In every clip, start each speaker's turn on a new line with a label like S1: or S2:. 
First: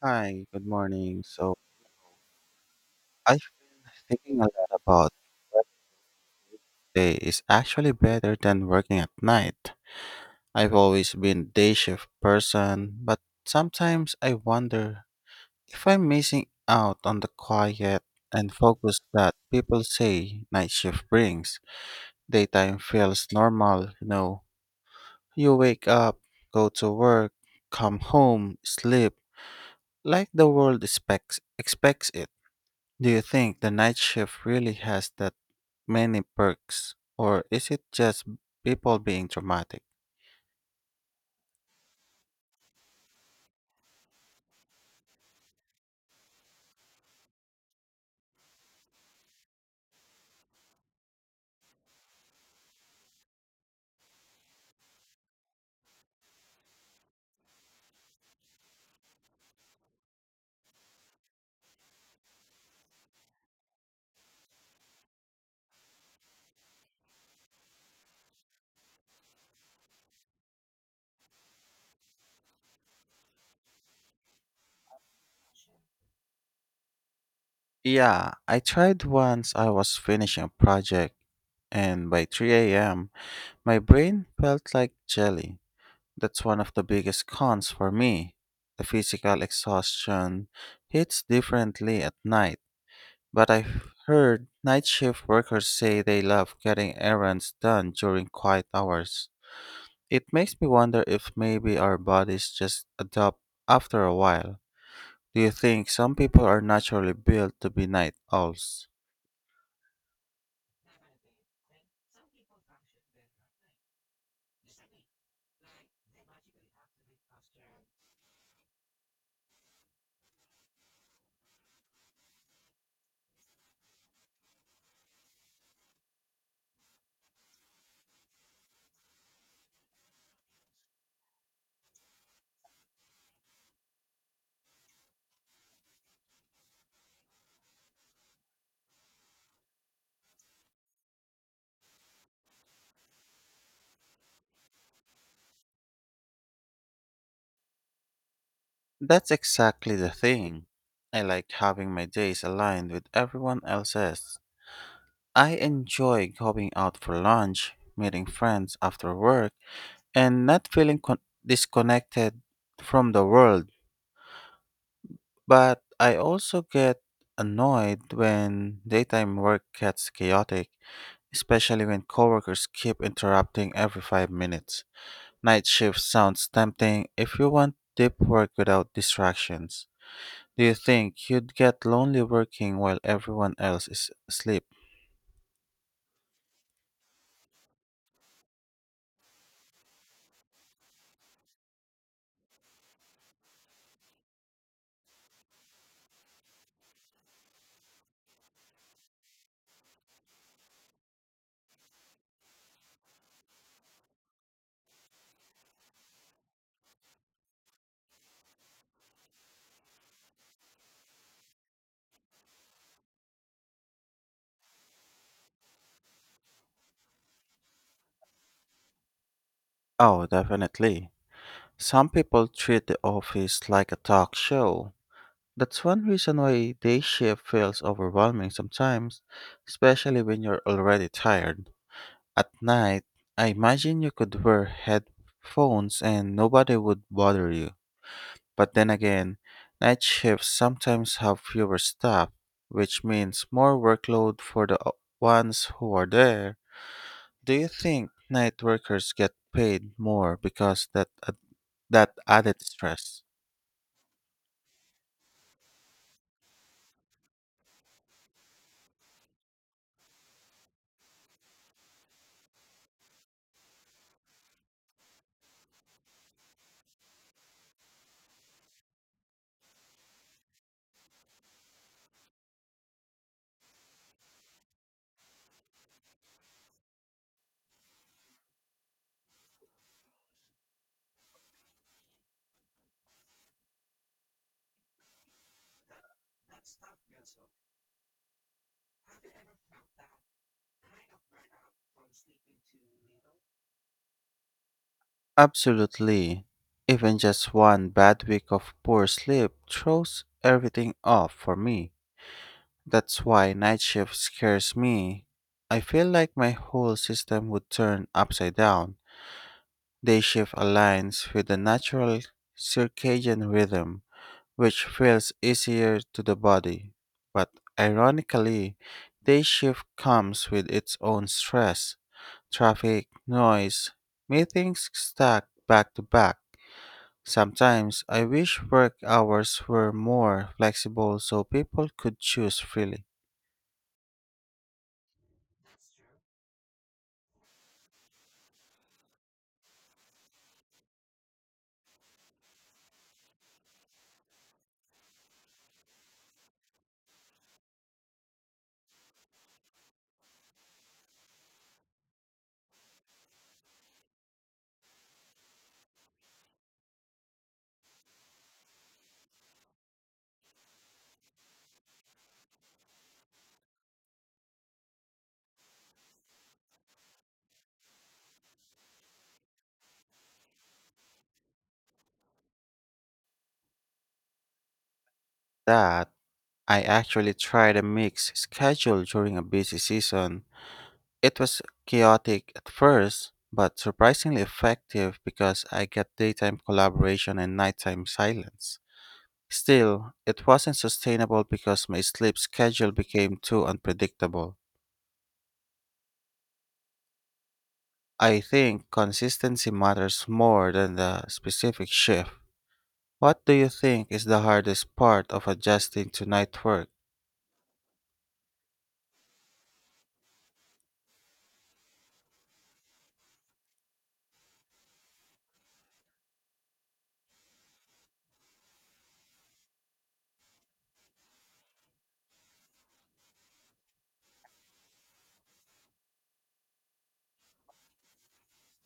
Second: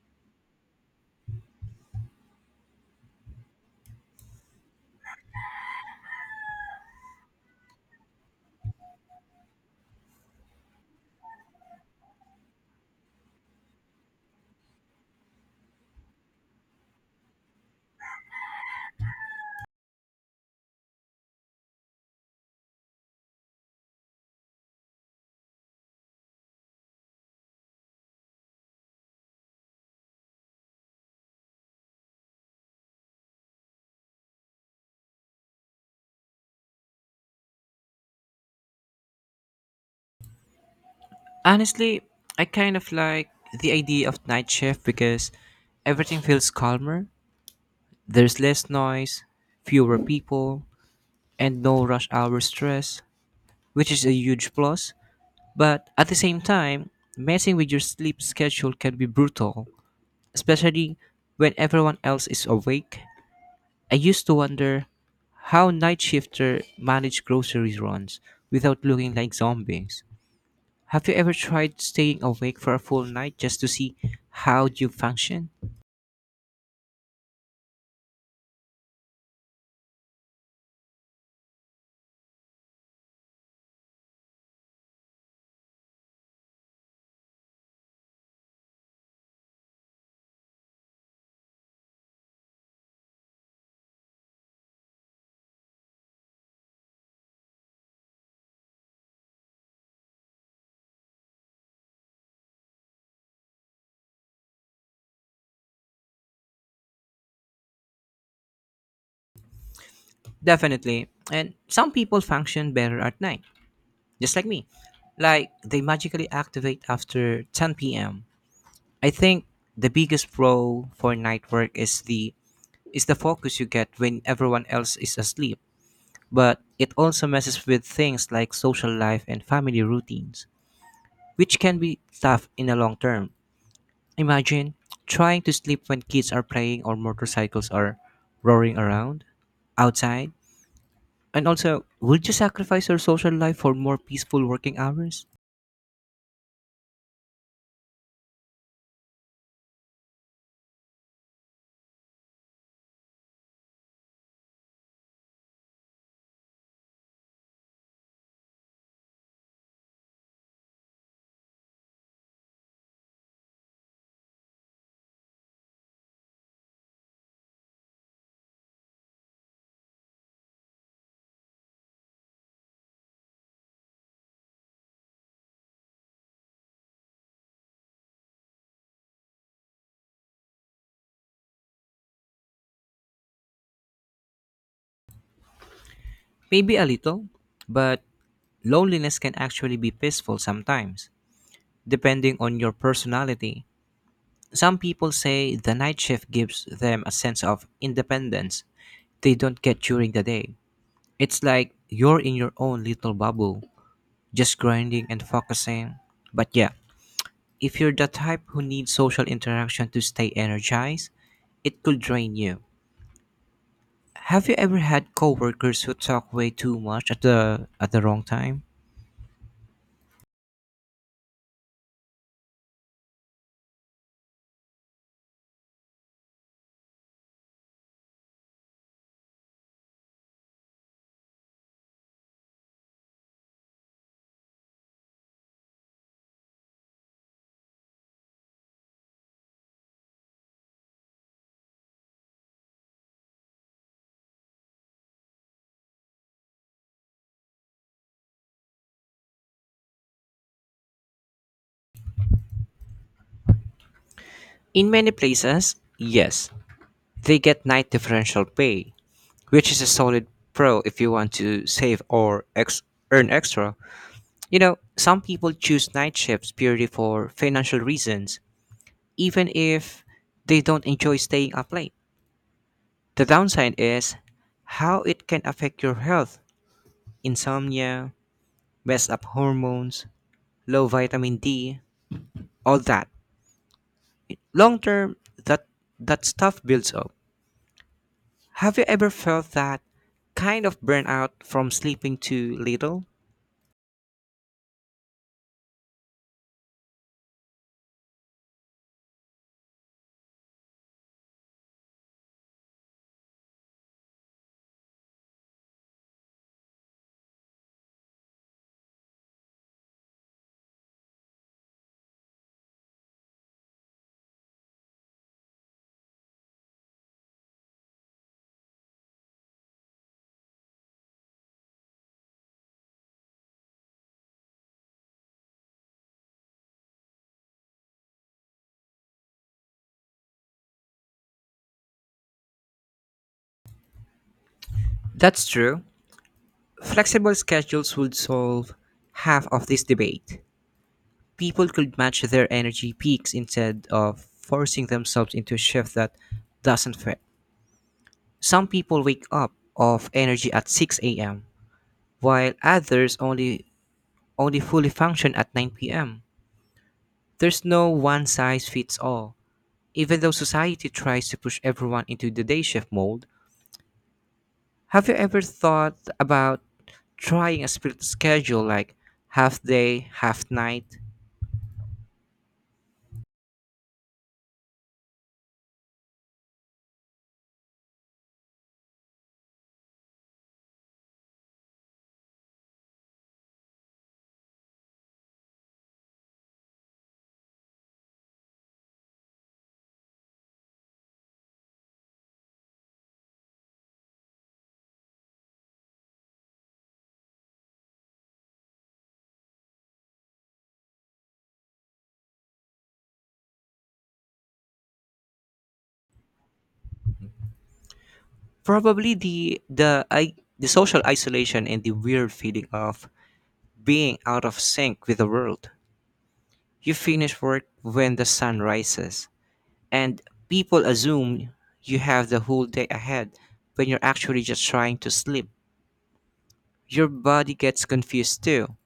S1: Hi, good morning. So I've been thinking a lot about day is actually better than working at night. I've always been day shift person, but sometimes I wonder if I'm missing out on the quiet and focus that people say night shift brings. Daytime feels normal, you know. You wake up, go to work, come home, sleep, like the world expects it. Do you think the night shift really has that many perks? Or is it just people being dramatic?
S2: Honestly, I kind of like the idea of night shift because everything feels calmer. There's less noise, fewer people, and no rush hour stress, which is a huge plus. But at the same time, messing with your sleep schedule can be brutal, especially when everyone else is awake. I used to wonder how night shifter manage grocery runs without looking like zombies. Have you ever tried staying awake for a full night just to see how you function?
S1: Yeah, I tried once I was finishing a project, and by 3 a.m., my brain felt like jelly. That's one of the biggest cons for me. The physical exhaustion hits differently at night, but I've heard night shift workers say they love getting errands done during quiet hours. It makes me wonder if maybe our bodies just adapt after a while. Do you think some people are naturally built to be night owls?
S2: Definitely. And some people function better at night, just like me. Like they magically activate after 10 p.m. I think the biggest pro for night work is the focus you get when everyone else is asleep, but it also messes with things like social life and family routines, which can be tough in the long term. Imagine trying to sleep when kids are playing or motorcycles are roaring around outside. And also, would you sacrifice your social life for more peaceful working hours?
S1: That's exactly the thing. I like having my days aligned with everyone else's. I enjoy going out for lunch, meeting friends after work, and not feeling disconnected from the world. But I also get annoyed when daytime work gets chaotic, especially when coworkers keep interrupting every 5 minutes. Night shift sounds tempting if you want deep work without distractions. Do you think you'd get lonely working while everyone else is asleep?
S2: Maybe a little, but loneliness can actually be peaceful sometimes, depending on your personality. Some people say the night shift gives them a sense of independence they don't get during the day. It's like you're in your own little bubble, just grinding and focusing. But yeah, if you're the type who needs social interaction to stay energized, it could drain you. Have you ever had coworkers who talk way too much at the wrong time?
S1: Oh, definitely. Some people treat the office like a talk show. That's one reason why day shift feels overwhelming sometimes, especially when you're already tired. At night, I imagine you could wear headphones and nobody would bother you. But then again, night shifts sometimes have fewer staff, which means more workload for ones who are there. Do you think night workers get paid more because that ad- that added stress?
S2: In many places, yes. They get night differential pay, which is a solid pro if you want to save or earn extra. You know, some people choose night shifts purely for financial reasons, even if they don't enjoy staying up late. The downside is how it can affect your health, insomnia, messed up hormones, low vitamin D, all that. Long term, that that stuff builds up. Have you ever felt that kind of burnout from sleeping too little?
S1: Absolutely. Even just one bad week of poor sleep throws everything off for me. That's why night shift scares me. I feel like my whole system would turn upside down. Day shift aligns with the natural circadian rhythm, which feels easier to the body. But ironically, day shift comes with its own stress, traffic, noise, meetings stacked back to back. Sometimes I wish work hours were more flexible so people could choose freely.
S2: That's true. Flexible schedules would solve half of this debate. People could match their energy peaks instead of forcing themselves into a shift that doesn't fit. Some people wake up off energy at 6 a.m., while others only fully function at 9 p.m. There's no one size fits all. Even though society tries to push everyone into the day shift mold, have you ever thought about trying a split schedule like half day, half night?
S1: That I actually tried a mixed schedule during a busy season. It was chaotic at first, but surprisingly effective because I got daytime collaboration and nighttime silence. Still, it wasn't sustainable because my sleep schedule became too unpredictable. I think consistency matters more than the specific shift. What do you think is the hardest part of adjusting to night work?
S2: Probably the social isolation and the weird feeling of being out of sync with the world. You finish work when the sun rises, and people assume you have the whole day ahead when you're actually just trying to sleep. Your body gets confused too.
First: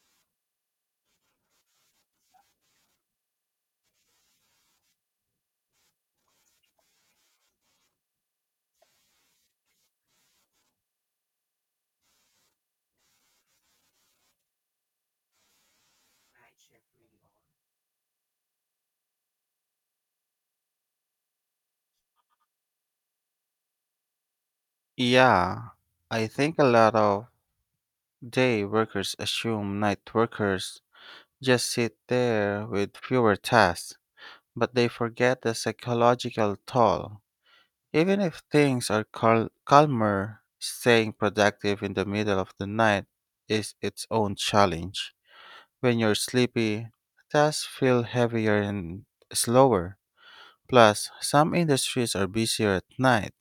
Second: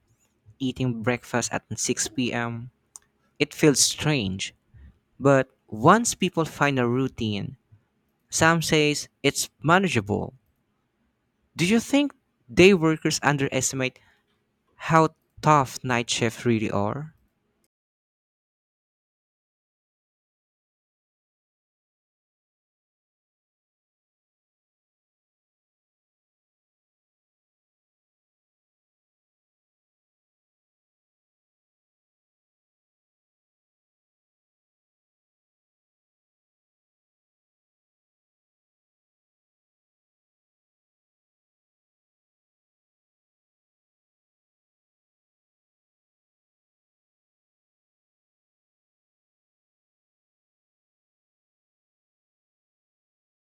S2: Eating breakfast at 6 p.m., it feels strange. But once people find a routine, Sam says it's manageable. Do you think day workers underestimate how tough night shifts really are?
S1: Yeah, I think a lot of day workers assume night workers just sit there with fewer tasks, but they forget the psychological toll. Even if things are calmer, staying productive in the middle of the night is its own challenge. When you're sleepy, tasks feel heavier and slower. Plus, some industries are busier at night,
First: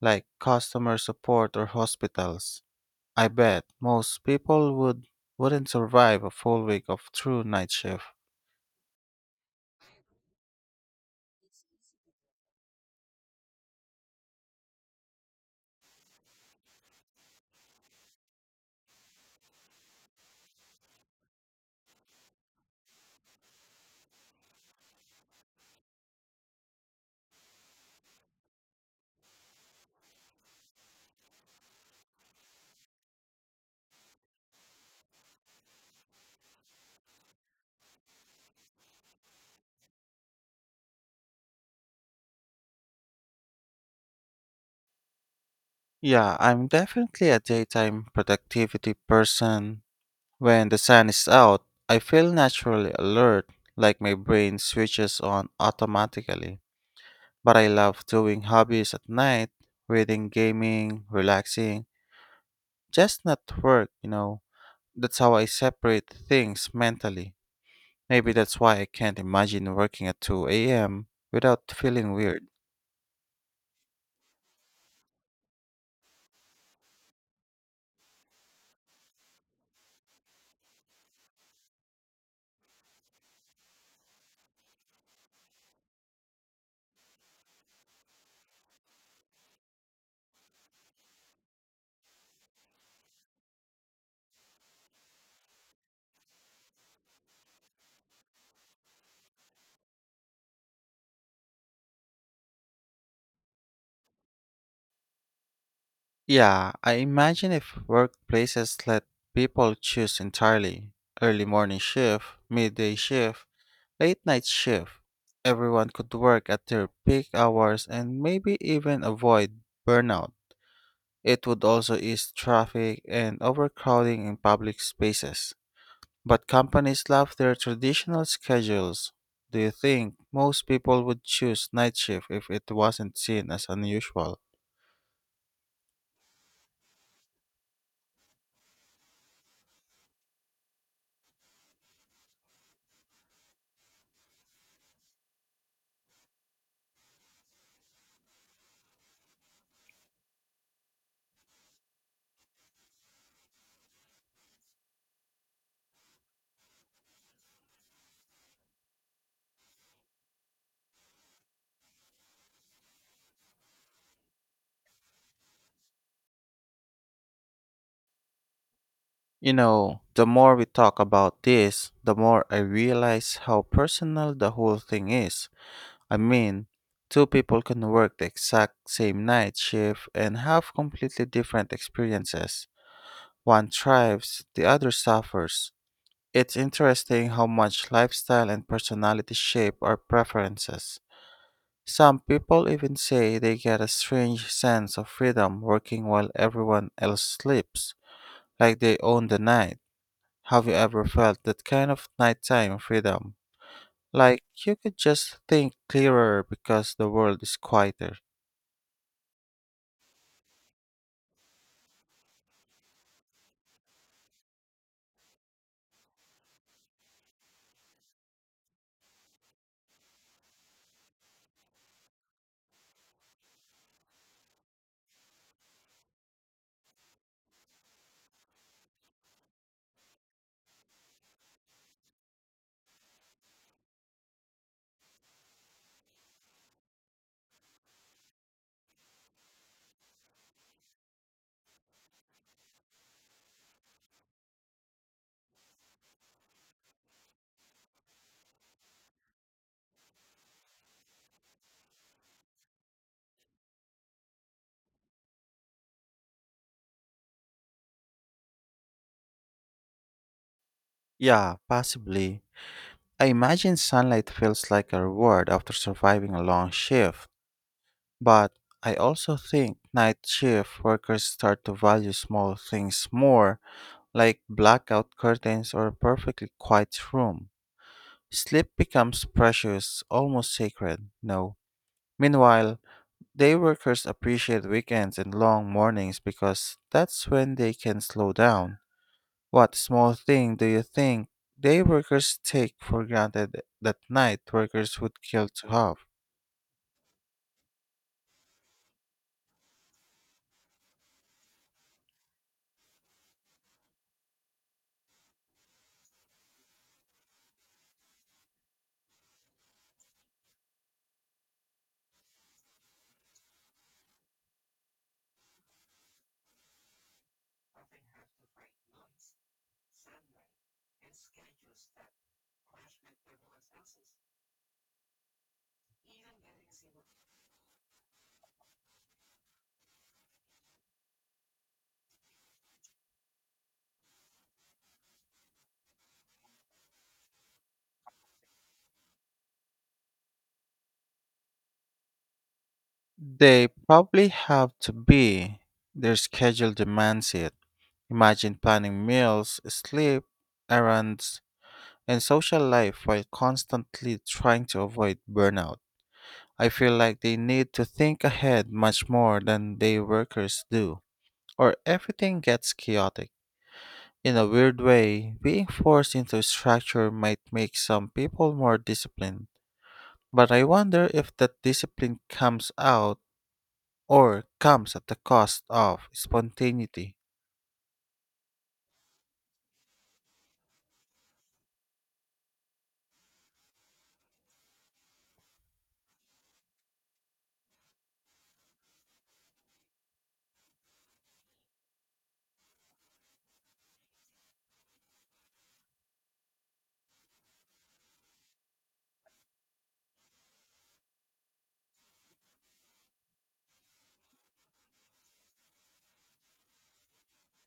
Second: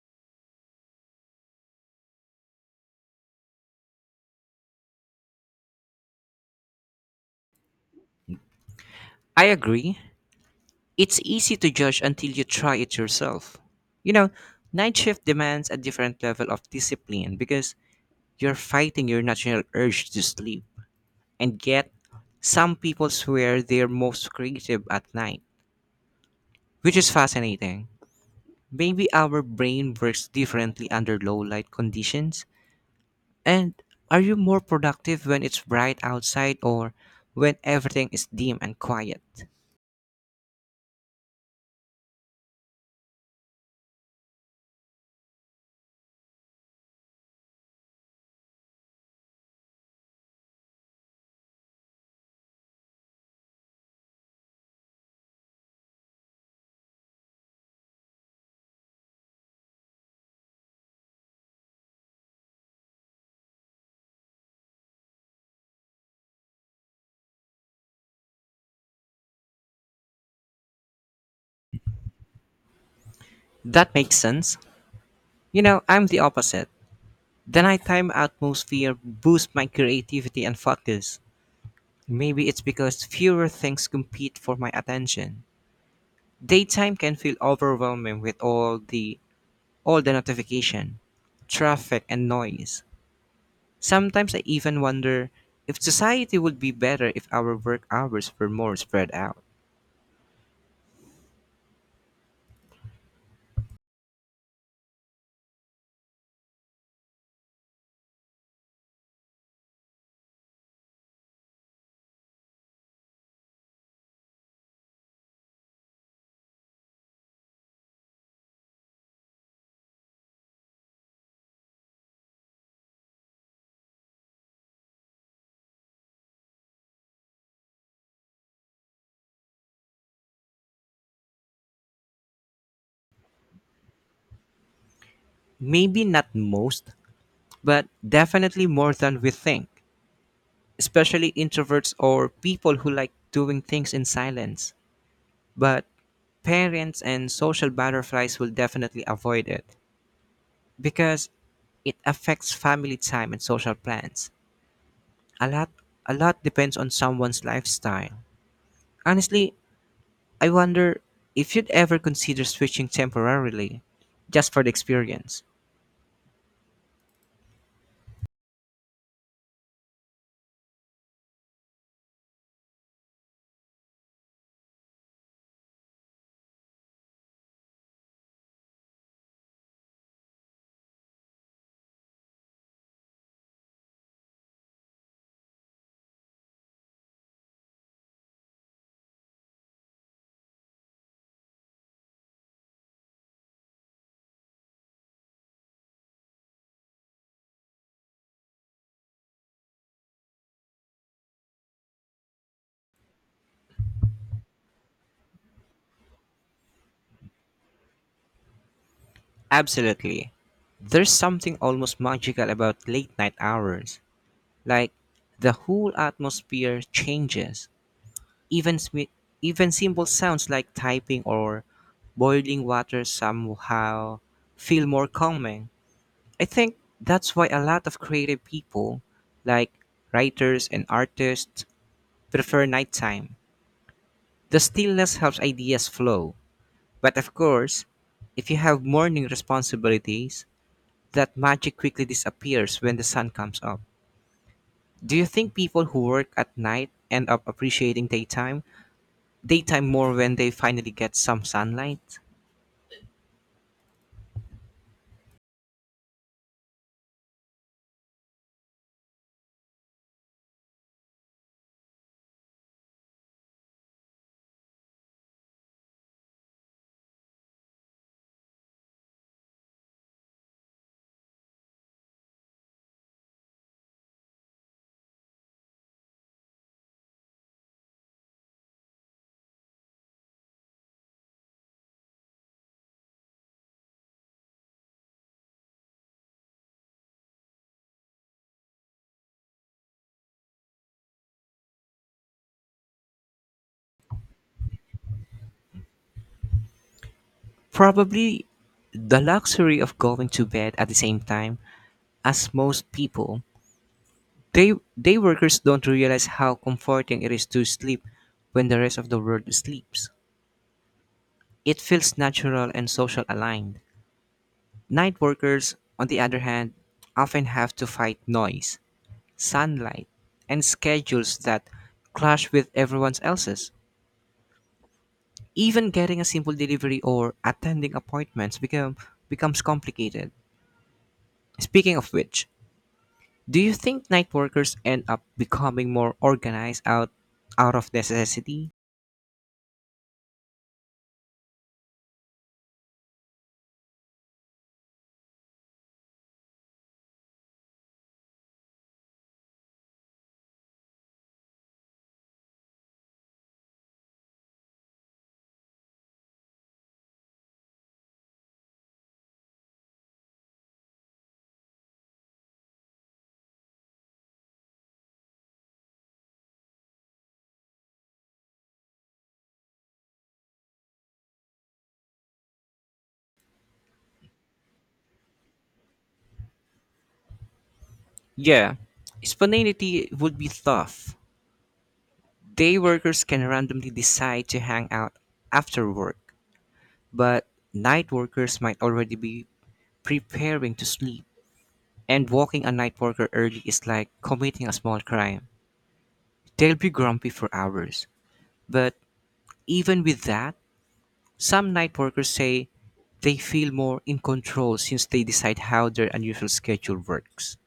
S1: like customer support or hospitals. I bet most people would wouldn't survive a full week of true night shift.
S2: I agree. It's easy to judge until you try it yourself. You know, night shift demands a different level of discipline because you're fighting your natural urge to sleep. And yet, some people swear they're most creative at night, which is fascinating. Maybe our brain works differently under low light conditions. And are you more productive when it's bright outside or when everything is dim and quiet?
S1: Yeah, I'm definitely a daytime productivity person. When the sun is out, I feel naturally alert, like my brain switches on automatically. But I love doing hobbies at night, reading, gaming, relaxing, just not work, That's how I separate things mentally. Maybe that's why I can't imagine working at 2 a.m. without feeling weird.
S2: That makes sense. You know, I'm the opposite. The nighttime atmosphere boosts my creativity and focus. Maybe it's because fewer things compete for my attention. Daytime can feel overwhelming with all the notification, traffic, and noise. Sometimes I even wonder if society would be better if our work hours were more spread out.
S1: Yeah, I imagine if workplaces let people choose entirely, early morning shift, midday shift, late night shift. Everyone could work at their peak hours and maybe even avoid burnout. It would also ease traffic and overcrowding in public spaces. But companies love their traditional schedules. Do you think most people would choose night shift if it wasn't seen as unusual?
S2: Maybe not most, but definitely more than we think, especially introverts or people who like doing things in silence. But parents and social butterflies will definitely avoid it because it affects family time and social plans. A lot a lot depends on someone's lifestyle. Honestly, I wonder if you'd ever consider switching temporarily, just for the experience.
S1: You know, the more we talk about this, the more I realize how personal the whole thing is. I mean, two people can work the exact same night shift and have completely different experiences. One thrives, the other suffers. It's interesting how much lifestyle and personality shape our preferences. Some people even say they get a strange sense of freedom working while everyone else sleeps, like they own the night. Have you ever felt that kind of nighttime freedom? Like you could just think clearer because the world is quieter.
S2: Absolutely. There's something almost magical about late night hours. Like the whole atmosphere changes. Even smi- Even simple sounds like typing or boiling water somehow feel more calming. I think that's why a lot of creative people, like writers and artists, prefer nighttime. The stillness helps ideas flow. But of course, if you have morning responsibilities, that magic quickly disappears when the sun comes up. Do you think people who work at night end up appreciating daytime? Daytime more when they finally get some sunlight?
S1: Yeah, possibly. I imagine sunlight feels like a reward after surviving a long shift. But I also think night shift workers start to value small things more, like blackout curtains or a perfectly quiet room. Sleep becomes precious, almost sacred, no. Meanwhile, day workers appreciate weekends and long mornings because that's when they can slow down. What small thing do you think day workers take for granted that night workers would kill to have?
S2: Probably the luxury of going to bed at the same time as most people. Day, Day workers don't realize how comforting it is to sleep when the rest of the world sleeps. It feels natural and social aligned. Night workers, on the other hand, often have to fight noise, sunlight, and schedules that clash with everyone else's. Even getting a simple delivery or attending appointments becomes complicated. Speaking of which, do you think night workers end up becoming more out of necessity?
S1: They probably have to be. Their schedule demands it. Imagine planning meals, sleep, errands, and social life while constantly trying to avoid burnout. I feel like they need to think ahead much more than day workers do, or everything gets chaotic. In a weird way, being forced into a structure might make some people more disciplined, but I wonder if that discipline comes out or comes at the cost of spontaneity.
S2: Yeah, spontaneity would be tough. Day workers can randomly decide to hang out after work, but night workers might already be preparing to sleep. And walking a night worker early is like committing a small crime. They'll be grumpy for hours. But even with that, some night workers say they feel more in control since they decide how their unusual schedule works.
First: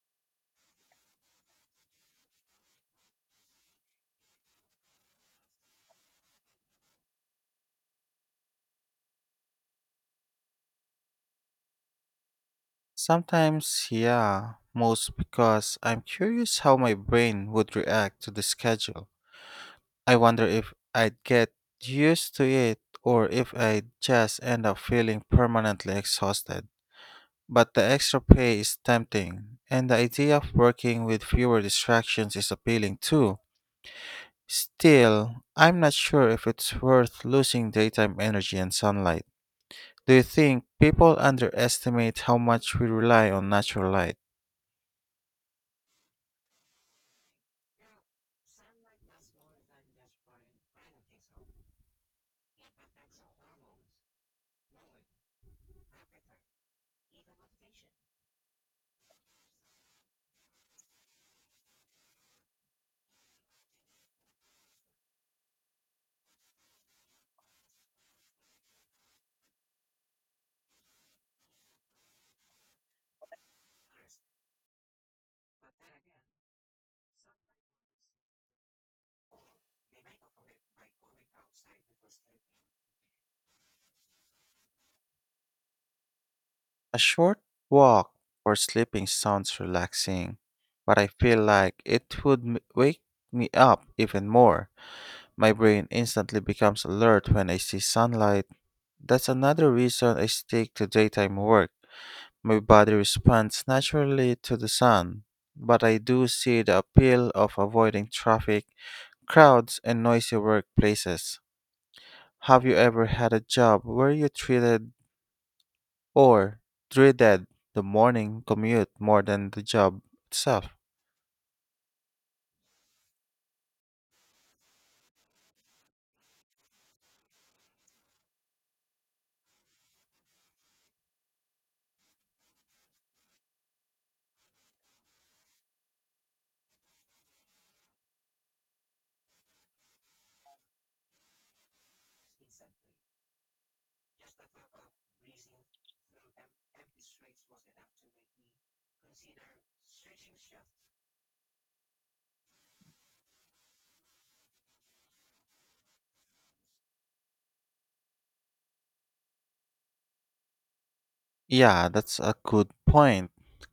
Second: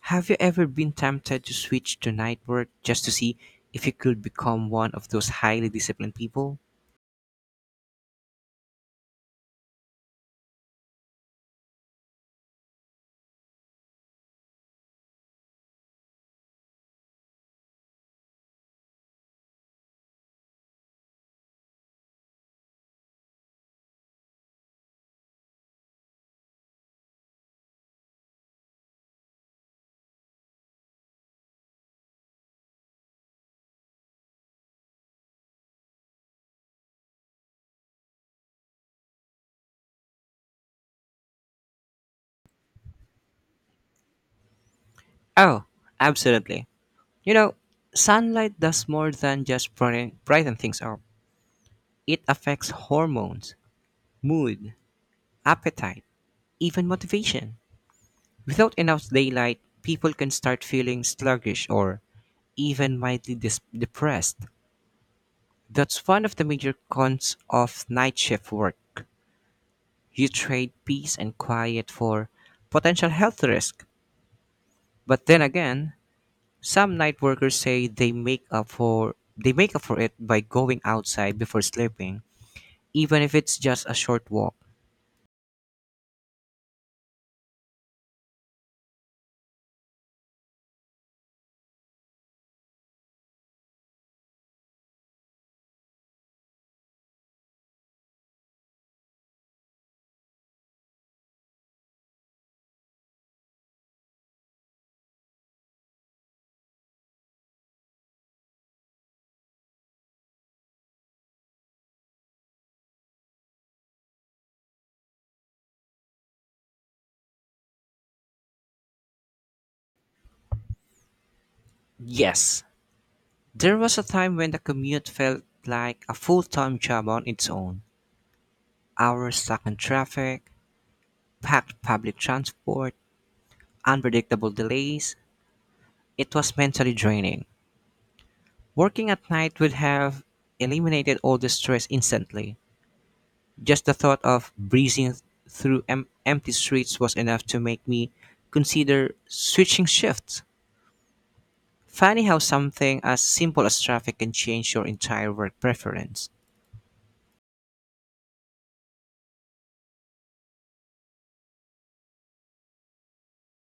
S2: Have you ever been tempted to switch to night work just to see if you could become one of those highly disciplined people?
S1: Sometimes, yeah, most because I'm curious how my brain would react to the schedule. I wonder if I'd get used to it or if I'd just end up feeling permanently exhausted. But the extra pay is tempting, and the idea of working with fewer distractions is appealing too. Still, I'm not sure if it's worth losing daytime energy and sunlight. Do you think people underestimate how much we rely on natural light?
S2: Oh, absolutely. You know, sunlight does more than just brighten things up. It affects hormones, mood, appetite, even motivation. Without enough daylight, people can start feeling sluggish or even depressed. That's one of the major cons of night shift work. You trade peace and quiet for potential health risk. But then again, some night workers say they make up for it by going outside before sleeping, even if it's just a short walk.
S1: A short walk for sleeping sounds relaxing, but I feel like it would wake me up even more. My brain instantly becomes alert when I see sunlight. That's another reason I stick to daytime work. My body responds naturally to the sun, but I do see the appeal of avoiding traffic, crowds, and noisy workplaces. Have you ever had a job where you treated or dreaded the morning commute more than the job itself?
S2: Yes, there was a time when the commute felt like a full time job on its own. Hours stuck in traffic, packed public transport, unpredictable delays. It was mentally draining. Working at night would have eliminated all the stress instantly. Just the thought of breezing empty streets was enough to make me consider switching shifts. Funny how something as simple as traffic can change your entire work preference.
S1: Yeah, that's a good point.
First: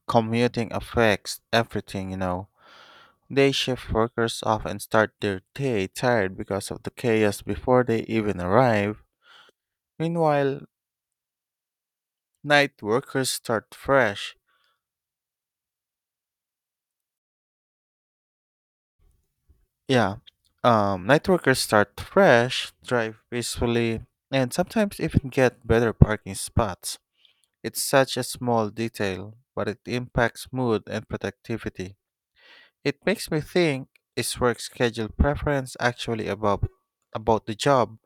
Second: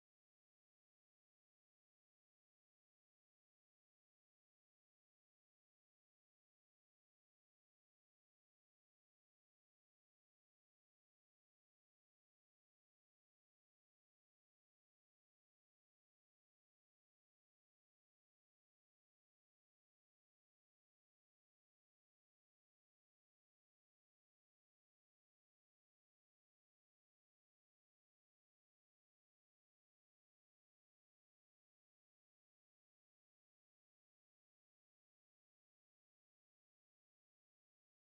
S1: Commuting affects everything, you know. Day shift workers often start their day tired because of the chaos before they even arrive. Meanwhile, night workers start fresh. Yeah. Night workers start fresh, drive peacefully, and sometimes even get better parking spots. It's such a small detail, but it impacts mood and productivity. It makes me think, is work schedule preference actually about the job,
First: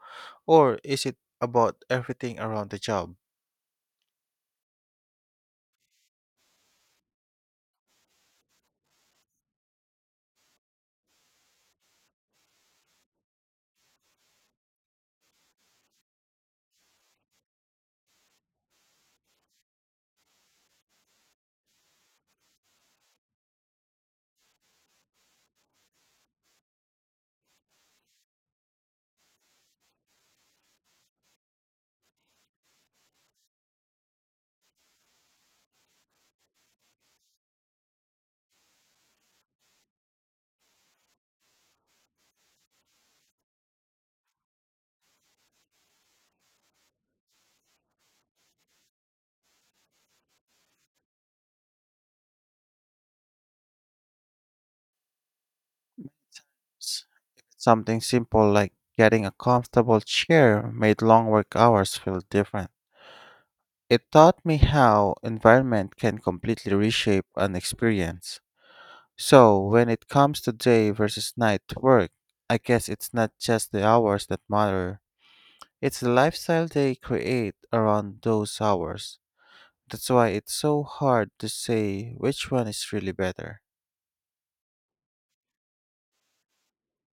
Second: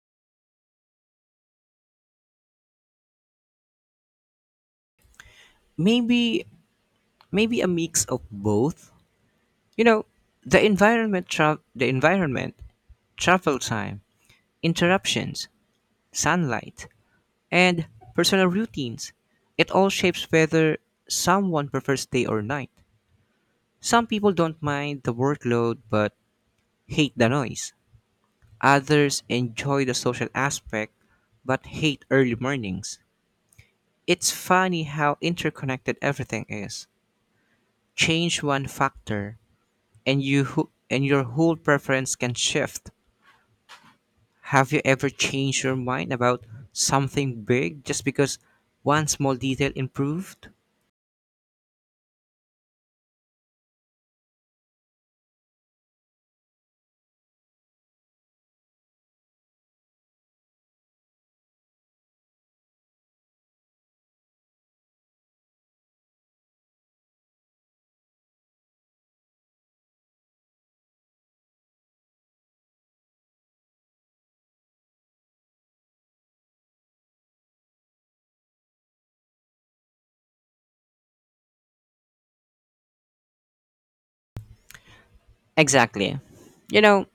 S1: or is it about everything around the job?
S2: maybe maybe a mix of both. You know, the environment, travel time, interruptions, sunlight, and personal routines, it all shapes whether someone prefers day or night. Some people don't mind the workload but hate the noise, others enjoy the social aspect but hate early mornings. It's funny how interconnected everything is. Change one factor and your whole preference can shift. Have you ever changed your mind about something big just because one small detail improved?
S1: S- Something simple like getting a comfortable chair made long work hours feel different. It taught me how environment can completely reshape an experience. So, when it comes to day versus night work, I guess it's not just the hours that matter, it's the lifestyle they create around those hours. That's why it's so hard to say which one is really better.
S2: Exactly. You know,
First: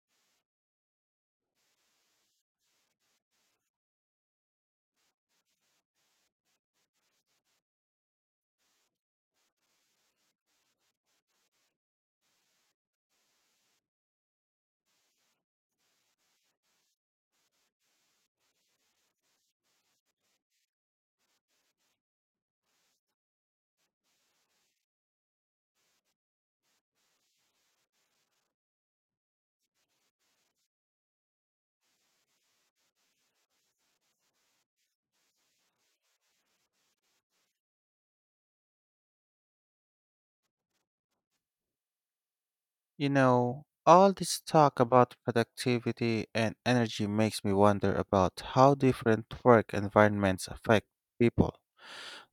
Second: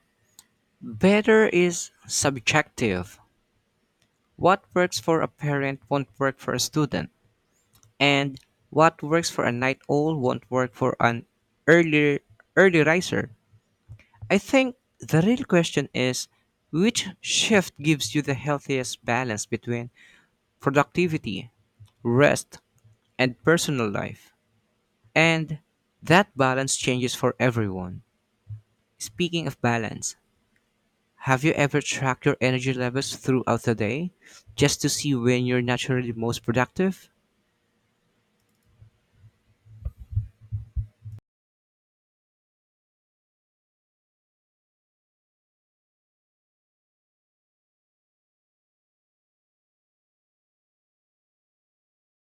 S2: better is subjective. What works for a parent won't work for a student, and what works for a night owl won't work for an early early riser. I think the real question is which shift gives you the healthiest balance between productivity, rest, and personal life. And that balance changes for everyone. Speaking of balance, have you ever tracked your energy levels throughout the day just to see when you're naturally most productive?
S1: You know, all this talk about productivity and energy makes me wonder about how different work environments affect people.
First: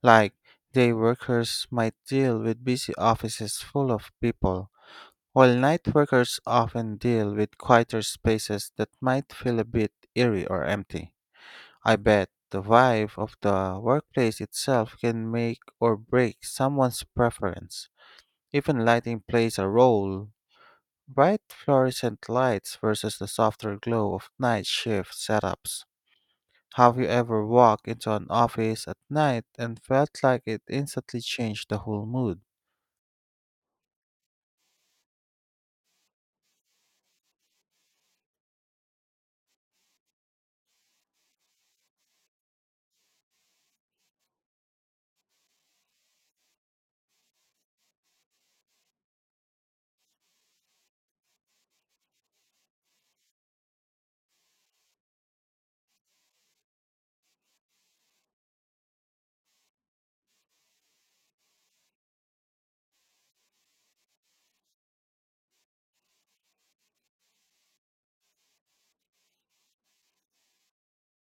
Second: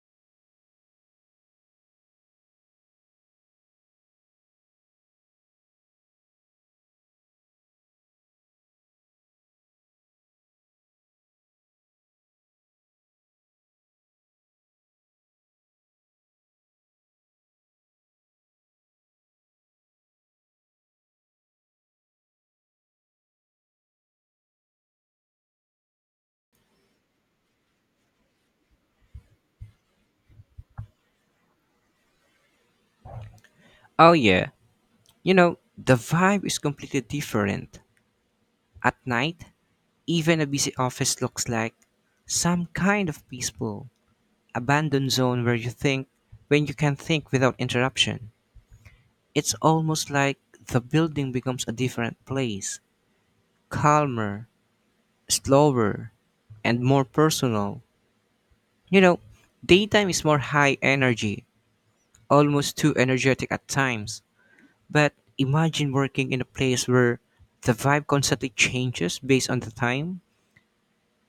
S1: Like, day workers might deal with busy offices full of people, while night workers often deal with quieter spaces that might feel a bit eerie or empty. I bet the vibe of the workplace itself can make or break someone's preference. Even lighting plays a role. Bright fluorescent lights versus the softer glow of night shift setups. Have you ever walked into an office at night and felt like it instantly changed the whole mood?
S2: Oh, yeah. You know, the vibe is completely different. At night, even a busy office looks like some kind of peaceful, abandoned zone where when you can think without interruption. It's almost like the building becomes a different place, calmer, slower, and more personal. You know, daytime is more high energy, almost too energetic at times. But imagine working in a place where the vibe constantly changes based on the time.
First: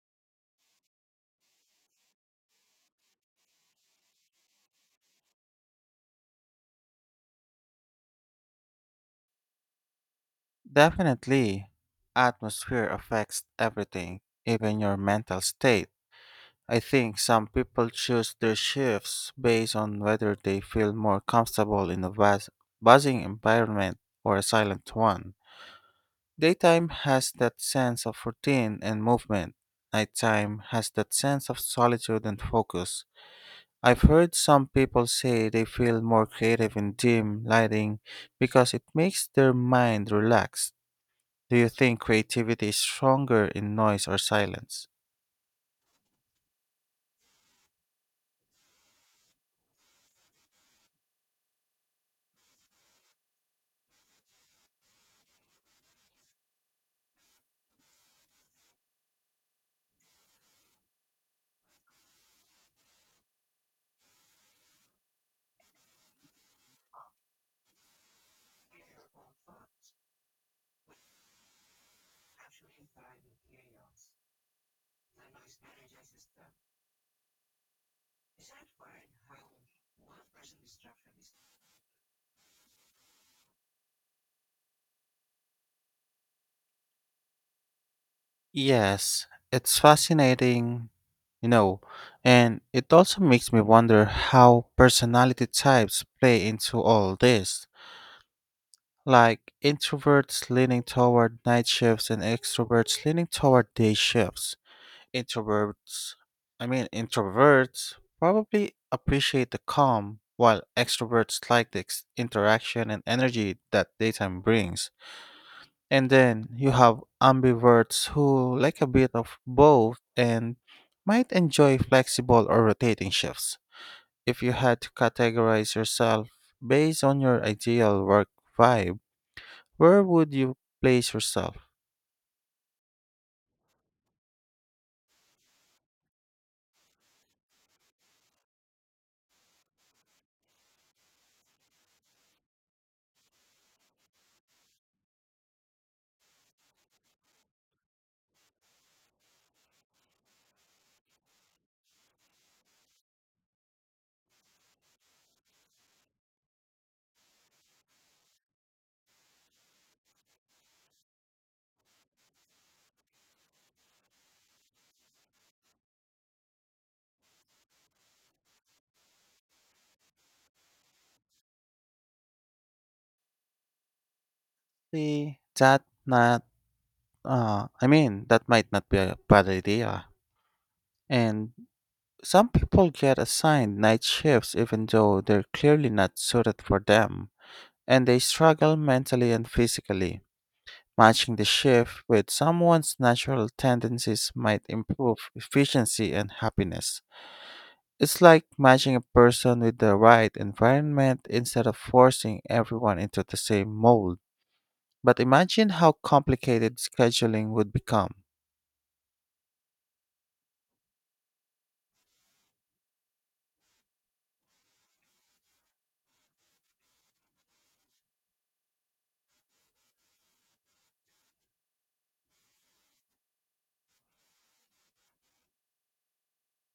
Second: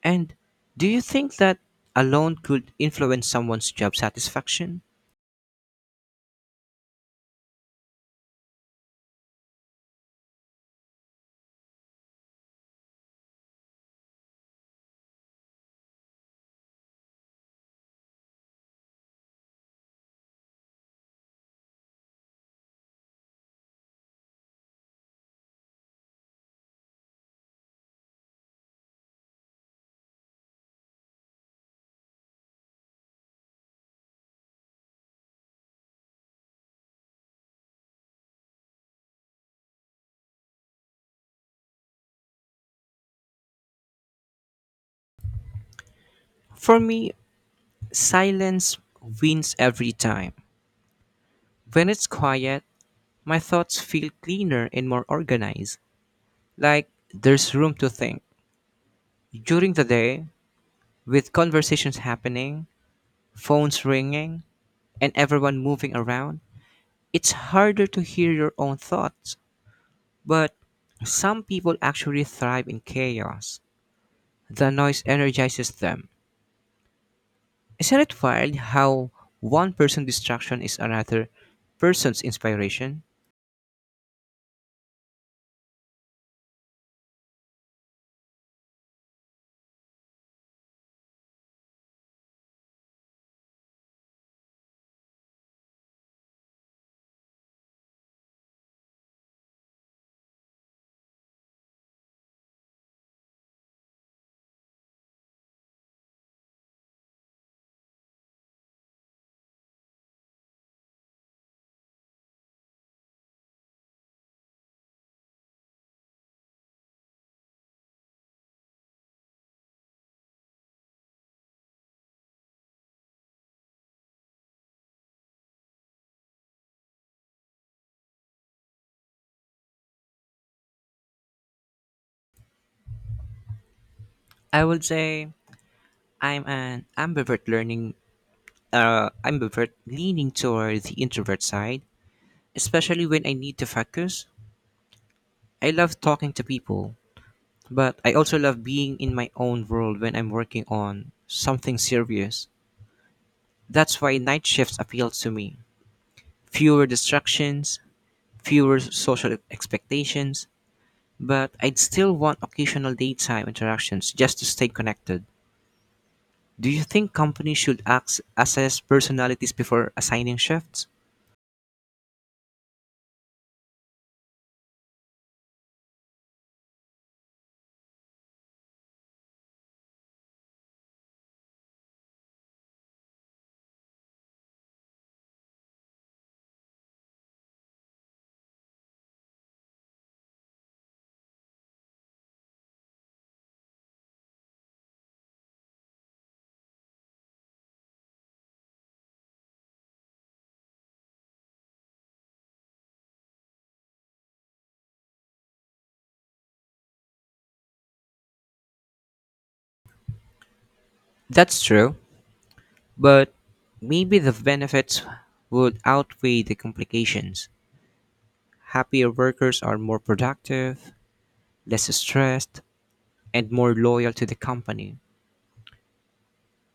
S2: And do you think that alone could influence someone's job satisfaction?
S1: Definitely. Atmosphere affects everything, even your mental state. I think some people choose their shifts based on whether they feel more comfortable in a buzzing environment or a silent one. Daytime has that sense of routine and movement. Nighttime has that sense of solitude and focus. I've heard some people say they feel more creative in dim lighting because it makes their mind relax. Do you think creativity is stronger in noise or silence?
S2: For me, silence wins every time. When it's quiet, my thoughts feel cleaner and more organized, like there's room to think. During the day, with conversations happening, phones ringing, and everyone moving around, it's harder to hear your own thoughts. But some people actually thrive in chaos. The noise energizes them. Isn't it wild how one person's distraction is another person's inspiration?
S1: Yes, it's fascinating, you know, and it also makes me wonder how personality types play into all this. Like introverts leaning toward night shifts and extroverts leaning toward day shifts. Introverts, Introverts probably appreciate the calm, while extroverts like the interaction and energy that daytime brings. And then you have ambiverts who like a bit of both and might enjoy flexible or rotating shifts. If you had to categorize yourself based on your ideal work vibe, where would you place yourself?
S2: I would say I'm an ambivert learning I'm a bit leaning toward the introvert side, especially when I need to focus. I love talking to people, but I also love being in my own world when I'm working on something serious. That's why night shifts appeal to me. Fewer distractions, fewer social expectations, but I'd still want occasional daytime interactions just to stay connected. Do you think companies should assess personalities before assigning shifts?
S1: See, that not, I mean, That might not be a bad idea. And some people get assigned night shifts even though they're clearly not suited for them, and they struggle mentally and physically. Matching the shift with someone's natural tendencies might improve efficiency and happiness. It's like matching a person with the right environment instead of forcing everyone into the same mold. But imagine how complicated scheduling would become.
S2: That's true. But maybe the benefits would outweigh the complications. Happier workers are more productive, less stressed, and more loyal to the company.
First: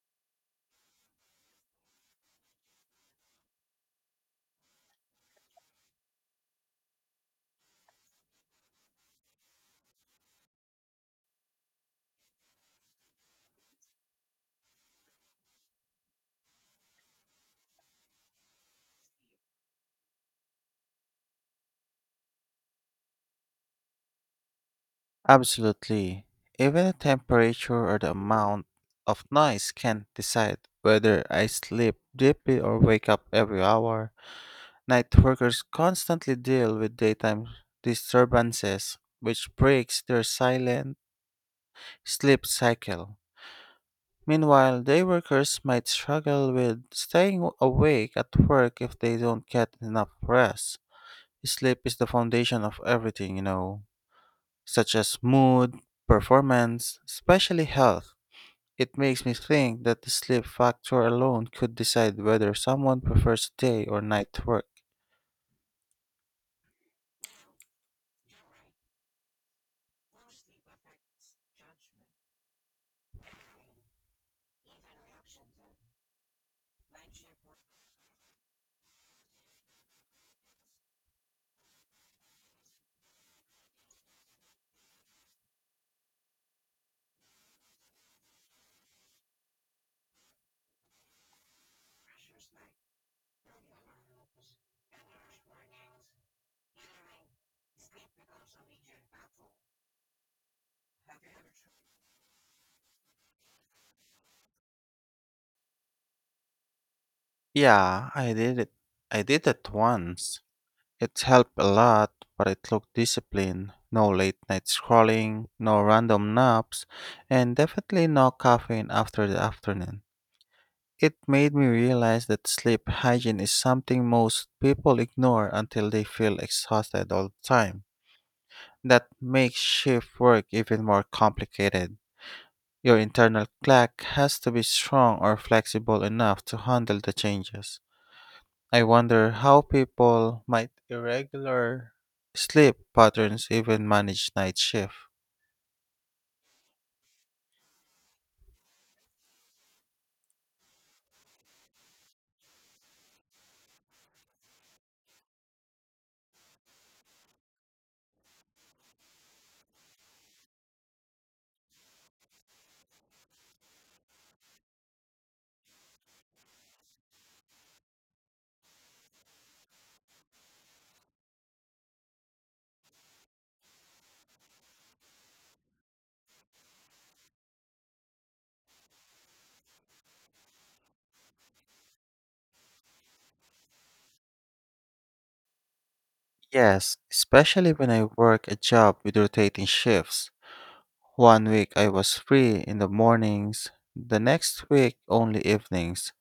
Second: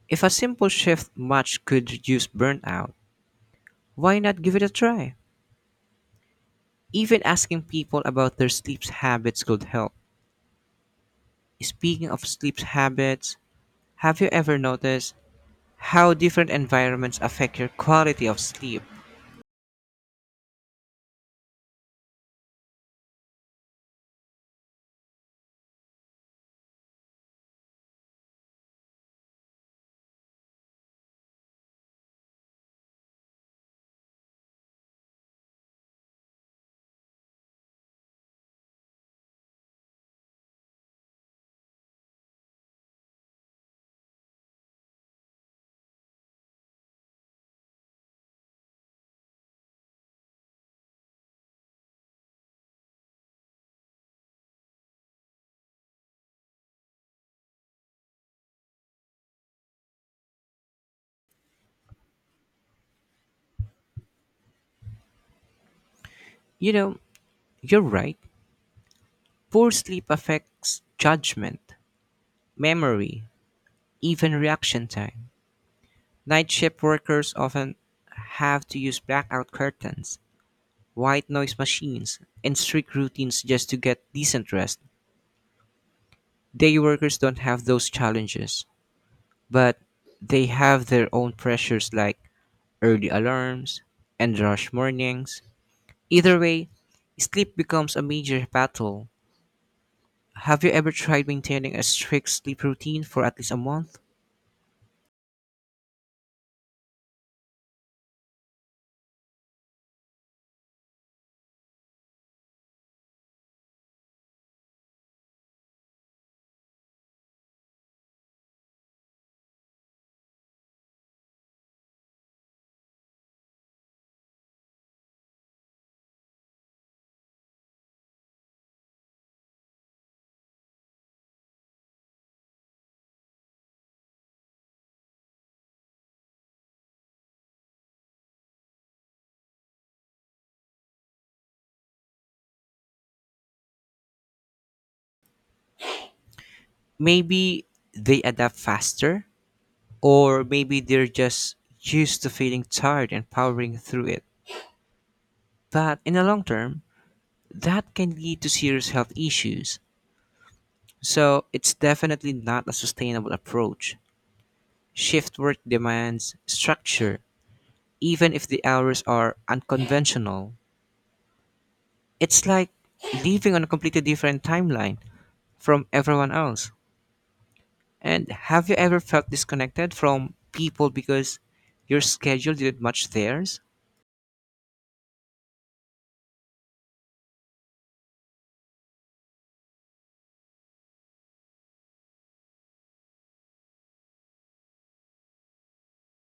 S2: If a simple shift match could reduce burnout, why not give it a try? Even asking people about their sleep habits could help. Speaking of sleep habits, have you ever noticed how different environments affect your quality of sleep?
S1: Absolutely. Even the temperature or the amount of noise can decide whether I sleep deeply or wake up every hour. Night workers constantly deal with daytime disturbances, which breaks their silent sleep cycle. Meanwhile, day workers might struggle with staying awake at work if they don't get enough rest. Sleep is the foundation of everything, you know, such as mood, performance, especially health. It makes me think that the sleep factor alone could decide whether someone prefers day or night work.
S2: You know, you're right. Poor sleep affects judgment, memory, even reaction time. Night shift workers often have to use blackout curtains, white noise machines, and strict routines just to get decent rest. Day workers don't have those challenges, but they have their own pressures like early alarms and rush mornings. Either way, sleep becomes a major battle. Have you ever tried maintaining a strict sleep routine for at least a month?
S1: Yeah, I did it. I did it once. It helped a lot, but it took discipline. No late night scrolling, no random naps, and definitely no caffeine after the afternoon. It made me realize that sleep hygiene is something most people ignore until they feel exhausted all the time. That makes shift work even more complicated. Your internal clock has to be strong or flexible enough to handle the changes. I wonder how people might irregular sleep patterns even manage night shift.
S2: Maybe they adapt faster. Or maybe they're just used to feeling tired and powering through it. But in the long term, that can lead to serious health issues. So it's definitely not a sustainable approach. Shift work demands structure, even if the hours are unconventional. It's like living on a completely different timeline from everyone else. And have you ever felt disconnected from people because your schedule didn't match theirs?
S1: Yes, especially when I work a job with rotating shifts. One week I was free in the mornings, the next week only evenings,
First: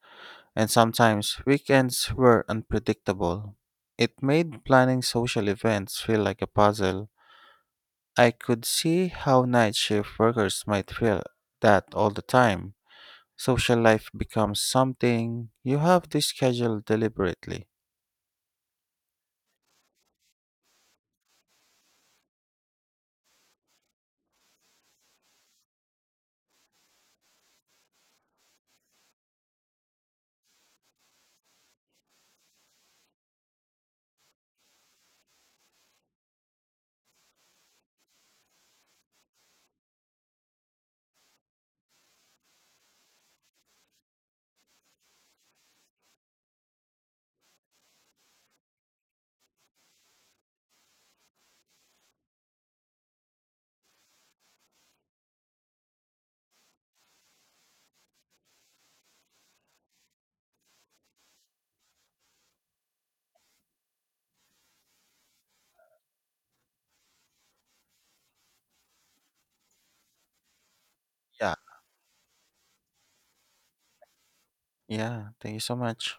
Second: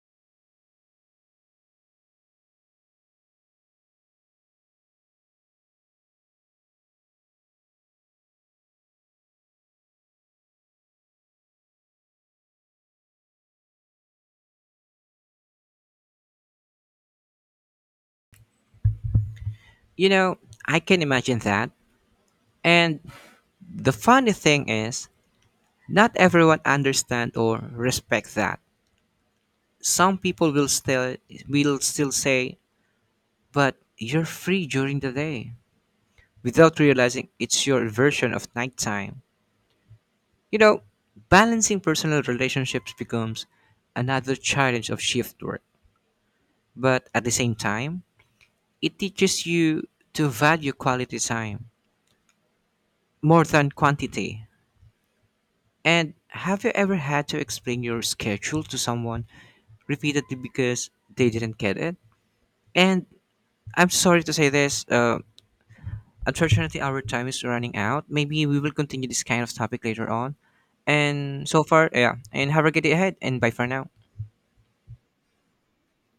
S1: and sometimes weekends were unpredictable. It made planning social events feel like a puzzle. I could see how night shift workers might feel that all the time. Social life becomes something you have to schedule deliberately.
S2: You know, I can imagine that. And the funny thing is, not everyone understand or respect that. Some people will still say, "But you're free during the day," without realizing it's your version of nighttime. You know, balancing personal relationships becomes another challenge of shift work. But at the same time, it teaches you to value quality time more than quantity. And have you ever had to explain your schedule to someone repeatedly because they didn't get it. And I'm sorry to say this. Unfortunately, our time is running out. Maybe we will continue this kind of topic later on. And
S1: Yeah.
S2: so far, yeah. And have a good day ahead. And bye for now.
S1: Yeah. Thank you so much.